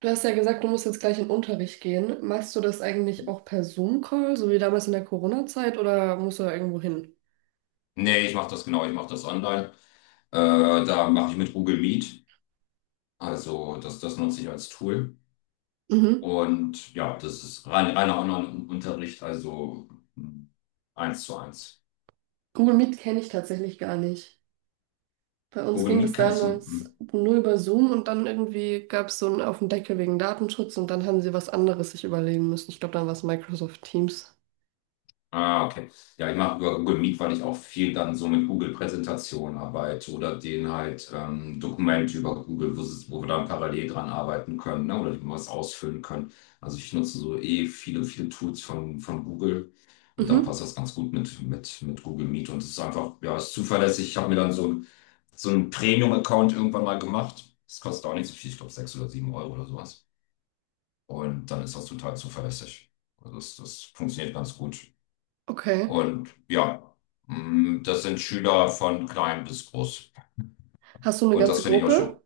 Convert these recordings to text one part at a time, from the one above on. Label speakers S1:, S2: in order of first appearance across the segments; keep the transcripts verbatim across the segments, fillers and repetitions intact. S1: Du hast ja gesagt, du musst jetzt gleich in den Unterricht gehen. Machst du das eigentlich auch per Zoom-Call, so wie damals in der Corona-Zeit, oder musst du da irgendwo hin?
S2: Nee, ich mache das, genau, ich mache das online. Äh, Da mache ich mit Google Meet. Also das, das nutze ich als Tool.
S1: Mhm.
S2: Und ja, das ist rein, reiner Online-Unterricht, also mh, eins zu eins.
S1: Google Meet kenne ich tatsächlich gar nicht. Bei uns
S2: Google
S1: ging
S2: Meet
S1: das
S2: kennst du?
S1: damals
S2: Hm.
S1: nur über Zoom und dann irgendwie gab es so einen auf den Deckel wegen Datenschutz und dann haben sie was anderes sich überlegen müssen. Ich glaube, dann war es Microsoft Teams.
S2: Ah, okay. Ja, ich mache über Google Meet, weil ich auch viel dann so mit Google-Präsentationen arbeite oder denen halt ähm, Dokumente über Google, wo, sie- wo wir dann parallel dran arbeiten können, ne? Oder die wir was ausfüllen können. Also ich nutze so eh viele, viele Tools von, von Google und dann passt
S1: Mhm.
S2: das ganz gut mit, mit, mit Google Meet, und es ist einfach, ja, es ist zuverlässig. Ich habe mir dann so ein- so einen Premium-Account irgendwann mal gemacht. Das kostet auch nicht so viel, ich glaube sechs oder sieben Euro oder sowas. Und dann ist das total zuverlässig. Also das, das funktioniert ganz gut.
S1: Okay.
S2: Und ja, mm, das sind Schüler von klein bis groß.
S1: Hast du eine
S2: Und das
S1: ganze
S2: finde ich auch
S1: Gruppe
S2: schön.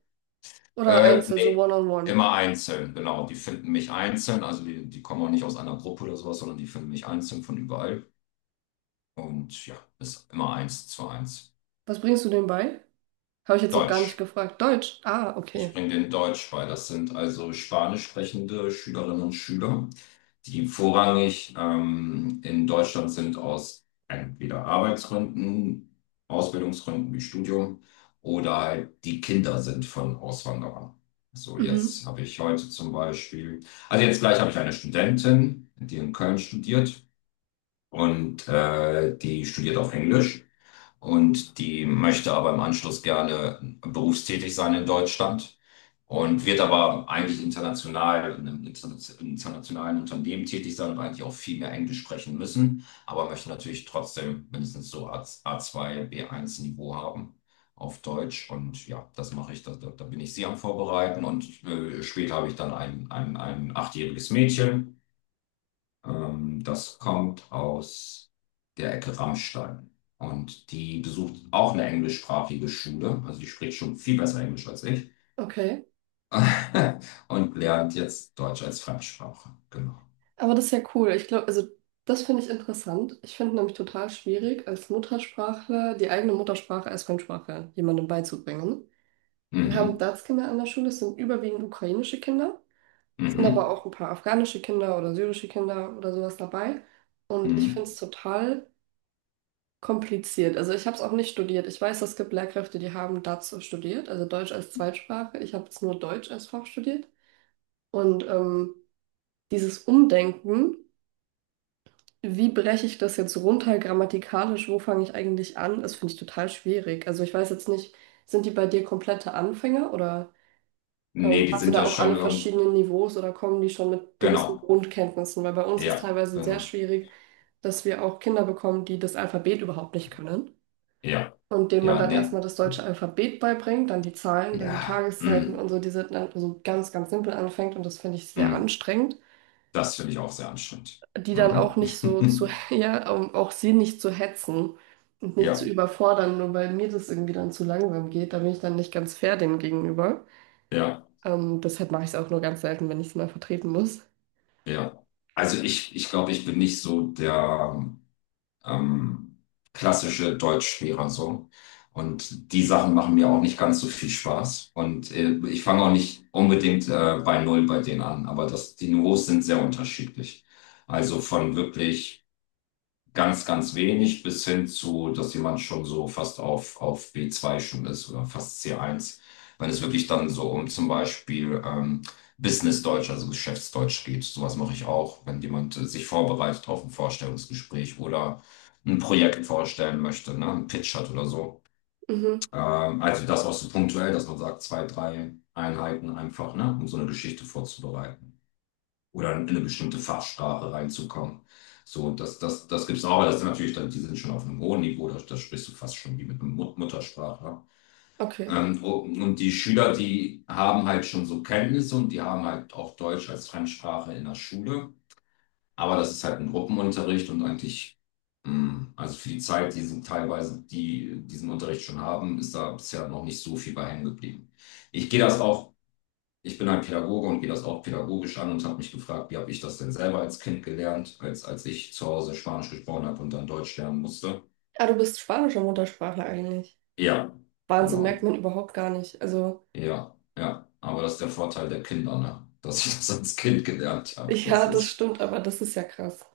S1: oder
S2: Äh,
S1: einzeln, so
S2: nee,
S1: One-on-One?
S2: immer einzeln, genau. Die finden mich einzeln, also die, die kommen auch nicht aus einer Gruppe oder sowas, sondern die finden mich einzeln von überall. Und ja, ist immer eins zu eins.
S1: Was bringst du denen bei? Habe ich jetzt noch gar nicht
S2: Deutsch.
S1: gefragt. Deutsch. Ah,
S2: Ich
S1: okay.
S2: bringe den Deutsch bei. Das sind also spanisch sprechende Schülerinnen und Schüler, die vorrangig ähm, in Deutschland sind aus entweder Arbeitsgründen, Ausbildungsgründen wie Studium oder halt die Kinder sind von Auswanderern. So,
S1: Mhm.
S2: jetzt habe ich heute zum Beispiel, also jetzt gleich habe ich eine Studentin, die in Köln studiert und äh, die studiert auf Englisch, und die möchte aber im Anschluss gerne berufstätig sein in Deutschland und wird aber eigentlich international in einem interna- internationalen Unternehmen tätig sein und eigentlich auch viel mehr Englisch sprechen müssen, aber möchte natürlich trotzdem mindestens so A- A2, B eins Niveau haben auf Deutsch. Und ja, das mache ich, da, da da bin ich sie am Vorbereiten, und äh, später habe ich dann ein, ein, ein achtjähriges Mädchen, ähm, das kommt aus der Ecke Rammstein. Und die besucht auch eine englischsprachige Schule. Also die spricht schon viel besser Englisch als ich.
S1: Okay.
S2: Und lernt jetzt Deutsch als Fremdsprache. Genau.
S1: Aber das ist ja cool. Ich glaube, also das finde ich interessant. Ich finde nämlich total schwierig, als Muttersprachler die eigene Muttersprache als Fremdsprache jemandem beizubringen. Wir haben
S2: Mhm.
S1: DaTs-Kinder an der Schule, es sind überwiegend ukrainische Kinder, sind aber
S2: Mhm.
S1: auch ein paar afghanische Kinder oder syrische Kinder oder sowas dabei. Und ich finde es
S2: Mhm.
S1: total kompliziert. Also ich habe es auch nicht studiert. Ich weiß, es gibt Lehrkräfte, die haben DaTs studiert, also Deutsch als Zweitsprache. Ich habe es nur Deutsch als Fach studiert. Und ähm, dieses Umdenken. Wie breche ich das jetzt runter grammatikalisch? Wo fange ich eigentlich an? Das finde ich total schwierig. Also ich weiß jetzt nicht, sind die bei dir komplette Anfänger oder ähm,
S2: Nee, die
S1: hast du
S2: sind
S1: da
S2: ja
S1: auch
S2: schon
S1: alle
S2: irgend...
S1: verschiedenen Niveaus oder kommen die schon mit gewissen
S2: Genau.
S1: Grundkenntnissen? Weil bei uns ist
S2: Ja,
S1: teilweise sehr
S2: genau.
S1: schwierig, dass wir auch Kinder bekommen, die das Alphabet überhaupt nicht können
S2: Ja,
S1: und denen man
S2: ja,
S1: dann
S2: nee.
S1: erstmal das deutsche Alphabet beibringt, dann die Zahlen, dann die
S2: Ja.
S1: Tageszeiten und
S2: Mhm.
S1: so, die sind dann so ganz, ganz simpel anfängt und das finde ich sehr
S2: Mhm.
S1: anstrengend.
S2: Das finde ich auch sehr anstrengend.
S1: Die dann auch nicht so zu,
S2: Mhm.
S1: ja, um auch sie nicht zu hetzen und nicht zu
S2: Ja,
S1: überfordern, nur weil mir das irgendwie dann zu langsam geht. Da bin ich dann nicht ganz fair denen gegenüber.
S2: ja,
S1: Ähm, deshalb mache ich es auch nur ganz selten, wenn ich es mal vertreten muss.
S2: ja. Also ich, ich glaube, ich bin nicht so der ähm, klassische Deutschlehrer so. Und die Sachen machen mir auch nicht ganz so viel Spaß. Und äh, ich fange auch nicht unbedingt äh, bei Null bei denen an, aber das, die Niveaus sind sehr unterschiedlich. Also von wirklich ganz, ganz wenig bis hin zu, dass jemand schon so fast auf, auf B zwei schon ist oder fast C eins, wenn es wirklich dann so um zum Beispiel ähm, Business-Deutsch, also Geschäftsdeutsch geht. Sowas mache ich auch, wenn jemand äh, sich vorbereitet auf ein Vorstellungsgespräch oder ein Projekt vorstellen möchte, ne, ein Pitch hat oder so.
S1: Mhm,
S2: Ähm, also das auch so punktuell, dass man sagt, zwei, drei Einheiten einfach, ne, um so eine Geschichte vorzubereiten oder in eine bestimmte Fachsprache reinzukommen. So, das, das, das gibt es auch, aber das sind natürlich dann, die sind schon auf einem hohen Niveau, da, da sprichst du fast schon wie mit einem Mut Muttersprachler.
S1: okay.
S2: Ähm, und und die Schüler, die haben halt schon so Kenntnisse und die haben halt auch Deutsch als Fremdsprache in der Schule, aber das ist halt ein Gruppenunterricht, und eigentlich, mh, also für die Zeit, die sie teilweise die diesen Unterricht schon haben, ist da bisher noch nicht so viel bei hängen geblieben. Ich gehe das auch, ich bin halt Pädagoge und gehe das auch pädagogisch an und habe mich gefragt, wie habe ich das denn selber als Kind gelernt, als, als ich zu Hause Spanisch gesprochen habe und dann Deutsch lernen musste.
S1: Ah, du bist spanischer Muttersprachler eigentlich.
S2: Ja,
S1: Wahnsinn, merkt
S2: genau.
S1: man überhaupt gar nicht. Also,
S2: Ja, ja. Aber das ist der Vorteil der Kinder, ne? Dass ich das als Kind gelernt habe. Das
S1: ja, das
S2: ist,
S1: stimmt, aber das ist ja krass.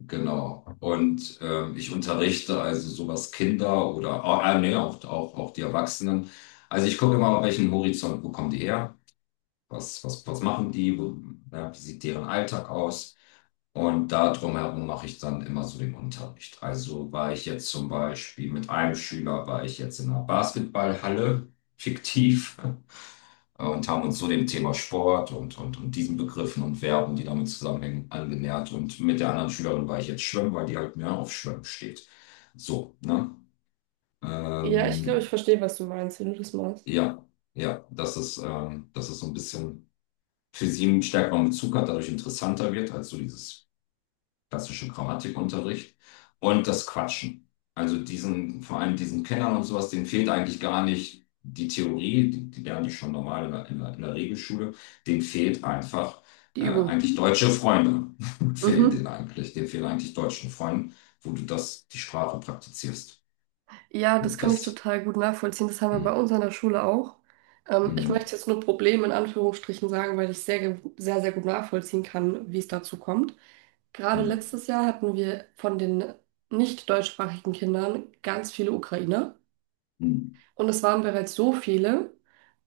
S2: genau. Und ähm, ich unterrichte also sowas Kinder oder, ah, äh, nee, auch, auch, auch die Erwachsenen. Also ich gucke immer, auf welchen Horizont, wo kommen die her? Was, was, was machen die, wo, ja, wie sieht deren Alltag aus? Und da drumherum mache ich dann immer so den Unterricht. Also war ich jetzt zum Beispiel mit einem Schüler, war ich jetzt in einer Basketballhalle, fiktiv, und haben uns so dem Thema Sport und, und, und diesen Begriffen und Verben, die damit zusammenhängen, angenähert. Und mit der anderen Schülerin war ich jetzt schwimmen, weil die halt mehr auf Schwimmen steht. So, ne?
S1: Ja, ich glaube, ich
S2: Ähm,
S1: verstehe, was du meinst, wenn du das machst.
S2: ja, ja, das ist, ähm, das ist so ein bisschen für sie einen stärkeren Bezug hat, dadurch interessanter wird als so dieses klassische Grammatikunterricht. Und das Quatschen. Also diesen, vor allem diesen Kennern und sowas, denen fehlt eigentlich gar nicht die Theorie, die, die lernen die schon normal in der, in der, in der Regelschule, denen fehlt einfach
S1: Die
S2: äh,
S1: Übung.
S2: eigentlich deutsche Freunde. Fehlen
S1: Mhm.
S2: denen eigentlich, denen fehlen eigentlich deutschen Freunden, wo du das, die Sprache praktizierst.
S1: Ja, das
S2: Und
S1: kann ich
S2: das,
S1: total gut nachvollziehen. Das haben wir
S2: mm,
S1: bei uns an der Schule auch. Ähm, ich
S2: mm,
S1: möchte jetzt nur Problem in Anführungsstrichen sagen, weil ich sehr, ge- sehr, sehr gut nachvollziehen kann, wie es dazu kommt. Gerade
S2: mm,
S1: letztes Jahr hatten wir von den nicht deutschsprachigen Kindern ganz viele Ukrainer.
S2: mm.
S1: Und es waren bereits so viele,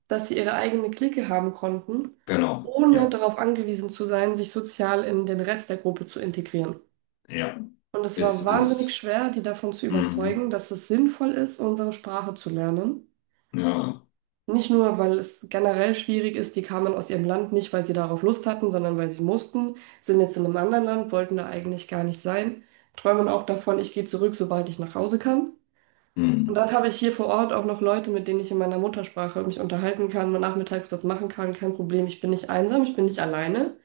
S1: dass sie ihre eigene Clique haben konnten,
S2: genau,
S1: ohne
S2: ja,
S1: darauf angewiesen zu sein, sich sozial in den Rest der Gruppe zu integrieren.
S2: ja,
S1: Und es
S2: es
S1: war wahnsinnig
S2: ist,
S1: schwer, die davon zu überzeugen,
S2: mhm,
S1: dass es sinnvoll ist, unsere Sprache zu lernen.
S2: ja,
S1: Nicht nur, weil es generell schwierig ist, die kamen aus ihrem Land nicht, weil sie darauf Lust hatten, sondern weil sie mussten, sind jetzt in einem anderen Land, wollten da eigentlich gar nicht sein, träumen auch davon, ich gehe zurück, sobald ich nach Hause kann. Und
S2: mm.
S1: dann habe ich hier vor Ort auch noch Leute, mit denen ich in meiner Muttersprache mich unterhalten kann, mal nachmittags was machen kann, kein Problem, ich bin nicht einsam, ich bin nicht alleine.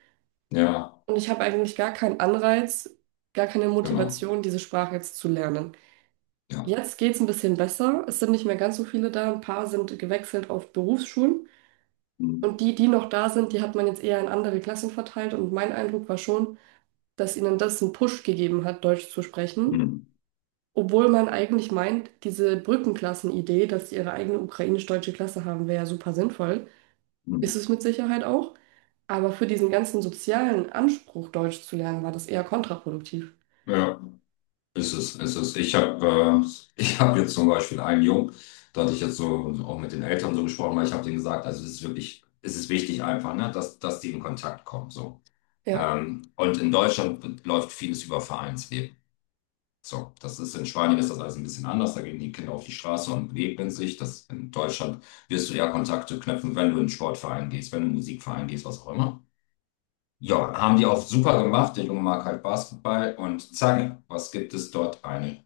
S2: Ja,
S1: Und ich habe eigentlich gar keinen Anreiz, gar keine
S2: genau.
S1: Motivation, diese Sprache jetzt zu lernen.
S2: Ja.
S1: Jetzt geht es ein bisschen besser, es sind nicht mehr ganz so viele da, ein paar sind gewechselt auf Berufsschulen.
S2: Hm,
S1: Und die, die noch da sind, die hat man jetzt eher in andere Klassen verteilt. Und mein Eindruck war schon, dass ihnen das einen Push gegeben hat, Deutsch zu sprechen.
S2: hm,
S1: Obwohl man eigentlich meint, diese Brückenklassen-Idee, dass sie ihre eigene ukrainisch-deutsche Klasse haben, wäre ja super sinnvoll. Ist
S2: hm.
S1: es mit Sicherheit auch. Aber für diesen ganzen sozialen Anspruch, Deutsch zu lernen, war das eher kontraproduktiv.
S2: Ja, ist es, ist es. Ich habe äh, ich hab jetzt zum Beispiel einen Jungen, da hatte ich jetzt so auch mit den Eltern so gesprochen, weil ich habe denen gesagt, also es ist wirklich, es ist wichtig einfach, ne, dass, dass die in Kontakt kommen. So.
S1: Ja.
S2: Ähm, und in Deutschland läuft vieles über Vereinsleben. So, das ist in Spanien ist das alles ein bisschen anders. Da gehen die Kinder auf die Straße und begegnen sich. Das in Deutschland wirst du eher Kontakte knüpfen, wenn du in einen Sportverein gehst, wenn du in einen Musikverein gehst, was auch immer. Ja, haben die auch super gemacht. Der Junge mag halt Basketball und zack, was gibt es dort? Eine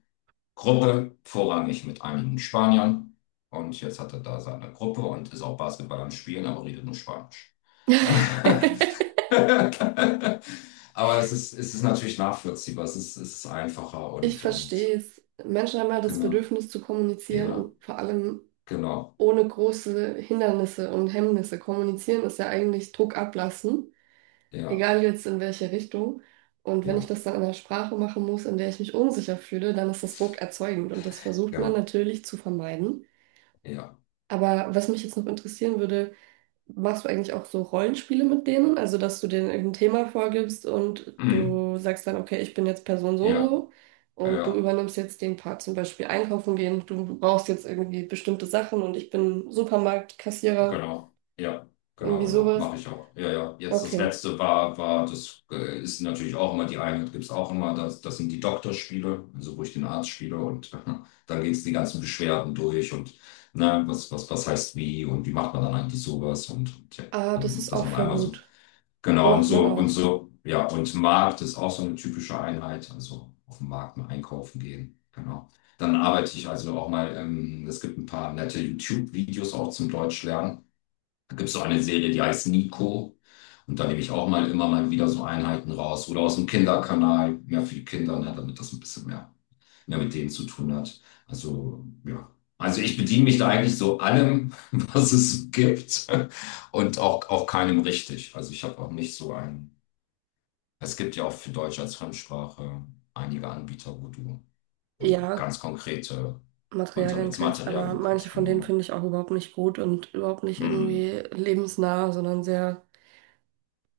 S2: Gruppe, vorrangig mit einigen Spaniern. Und jetzt hat er da seine Gruppe und ist auch Basketball am Spielen, aber redet nur Spanisch. Aber es ist, es ist natürlich nachvollziehbar, es ist, es ist einfacher,
S1: Ich
S2: und,
S1: verstehe
S2: und
S1: es. Menschen haben ja das
S2: genau,
S1: Bedürfnis zu kommunizieren
S2: ja,
S1: und vor allem
S2: genau,
S1: ohne große Hindernisse und Hemmnisse. Kommunizieren ist ja eigentlich Druck ablassen,
S2: ja,
S1: egal jetzt in welche Richtung. Und wenn ich
S2: ja,
S1: das dann in einer Sprache machen muss, in der ich mich unsicher fühle, dann ist das Druck erzeugend und das versucht man
S2: genau,
S1: natürlich zu vermeiden.
S2: ja,
S1: Aber was mich jetzt noch interessieren würde, machst du eigentlich auch so Rollenspiele mit denen? Also, dass du denen irgendein Thema vorgibst und
S2: mhm,
S1: du sagst dann, okay, ich bin jetzt Person so und
S2: ja,
S1: so und du
S2: ja.
S1: übernimmst jetzt den Part, zum Beispiel einkaufen gehen, du brauchst jetzt irgendwie bestimmte Sachen und ich bin Supermarktkassierer.
S2: Genau, ja, genau,
S1: Irgendwie
S2: genau,
S1: sowas.
S2: mache ich auch. Ja, ja, jetzt das
S1: Okay.
S2: letzte war, war das äh, ist natürlich auch immer die Einheit, gibt es auch immer, das, das sind die Doktorspiele, also wo ich den Arzt spiele, und dann geht's die ganzen Beschwerden durch und, ne, was, was, was heißt wie und wie macht man dann eigentlich sowas, und, und ja,
S1: Ah, das
S2: dann-
S1: ist
S2: dass
S1: auch
S2: man
S1: voll
S2: einmal so,
S1: gut.
S2: genau, und
S1: Braucht man
S2: so, und
S1: auch.
S2: so, ja, und Markt ist auch so eine typische Einheit, also auf dem Markt mal einkaufen gehen. Genau. Dann arbeite ich also auch mal, ähm, es gibt ein paar nette YouTube-Videos auch zum Deutsch lernen. Da gibt es auch eine Serie, die heißt Nico. Und da nehme ich auch mal immer mal wieder so Einheiten raus. Oder aus dem Kinderkanal, mehr für die Kinder, ne, damit das ein bisschen mehr, mehr mit denen zu tun hat. Also, ja. Also ich bediene mich da eigentlich so allem, was es gibt. Und auch, auch keinem richtig. Also ich habe auch nicht so ein. Es gibt ja auch für Deutsch als Fremdsprache einige Anbieter, wo du, wo du
S1: Ja,
S2: ganz konkrete
S1: Materialienkreis,
S2: Unterrichtsmaterial
S1: aber manche
S2: bekommst,
S1: von denen
S2: genau.
S1: finde ich auch überhaupt nicht gut und überhaupt nicht
S2: Hm,
S1: irgendwie lebensnah, sondern sehr,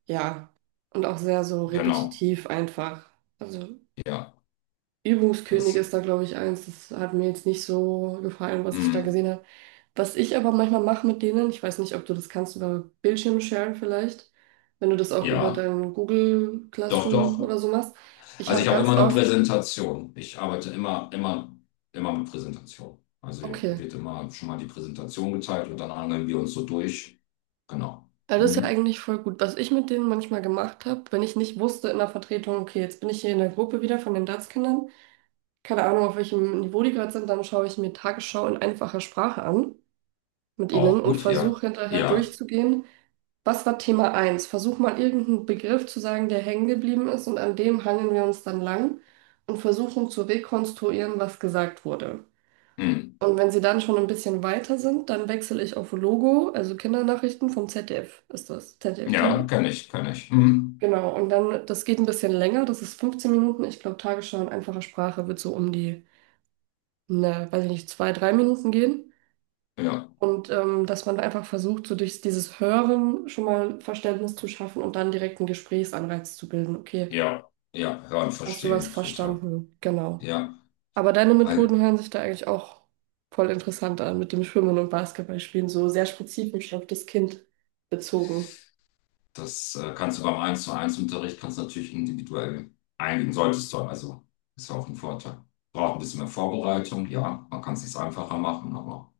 S1: ja, und auch sehr so
S2: genau.
S1: repetitiv einfach. Also
S2: Ja,
S1: Übungskönig
S2: das.
S1: ist da, glaube ich, eins. Das hat mir jetzt nicht so gefallen, was ich da
S2: Hm.
S1: gesehen habe. Was ich aber manchmal mache mit denen, ich weiß nicht, ob du das kannst über Bildschirm sharen vielleicht, wenn du das auch über
S2: Ja,
S1: dein Google
S2: doch,
S1: Classroom oder
S2: doch.
S1: so machst. Ich
S2: Also
S1: habe
S2: ich habe
S1: ganz
S2: immer eine
S1: oft.
S2: Präsentation. Ich arbeite immer, immer, immer mit Präsentation. Also
S1: Okay.
S2: wird immer schon mal die Präsentation geteilt und dann hangeln wir uns so durch. Genau.
S1: Ja, das ist ja
S2: Hm.
S1: eigentlich voll gut. Was ich mit denen manchmal gemacht habe, wenn ich nicht wusste in der Vertretung, okay, jetzt bin ich hier in der Gruppe wieder von den D A T S-Kindern, keine Ahnung, auf welchem Niveau die gerade sind, dann schaue ich mir Tagesschau in einfacher Sprache an mit ihnen
S2: Auch
S1: und
S2: gut,
S1: versuche
S2: ja.
S1: hinterher
S2: Ja.
S1: durchzugehen, was war Thema eins? Versuch mal irgendeinen Begriff zu sagen, der hängen geblieben ist und an dem hangeln wir uns dann lang und versuchen zu rekonstruieren, was gesagt wurde.
S2: Hm.
S1: Und wenn sie dann schon ein bisschen weiter sind, dann wechsle ich auf Logo, also Kindernachrichten vom Z D F ist das, Z D F
S2: Ja,
S1: T V.
S2: kann ich, kann ich. Hm.
S1: Genau, und dann, das geht ein bisschen länger, das ist fünfzehn Minuten. Ich glaube, Tagesschau in einfacher Sprache wird so um die, ne, weiß ich nicht, zwei, drei Minuten gehen.
S2: Ja,
S1: Und ähm, dass man einfach versucht, so durch dieses Hören schon mal Verständnis zu schaffen und dann direkt einen Gesprächsanreiz zu bilden. Okay,
S2: ja, ja, hören,
S1: hast du was
S2: verstehen, total.
S1: verstanden? Genau.
S2: Ja.
S1: Aber deine Methoden hören sich da eigentlich auch voll interessant an mit dem Schwimmen und Basketballspielen, so sehr spezifisch auf das Kind bezogen.
S2: Das äh, kannst du beim eins zu eins Unterricht kannst du natürlich individuell eingehen, solltest du. Also ist ja auch ein Vorteil. Braucht ein bisschen mehr Vorbereitung, ja, man kann es sich einfacher machen, aber.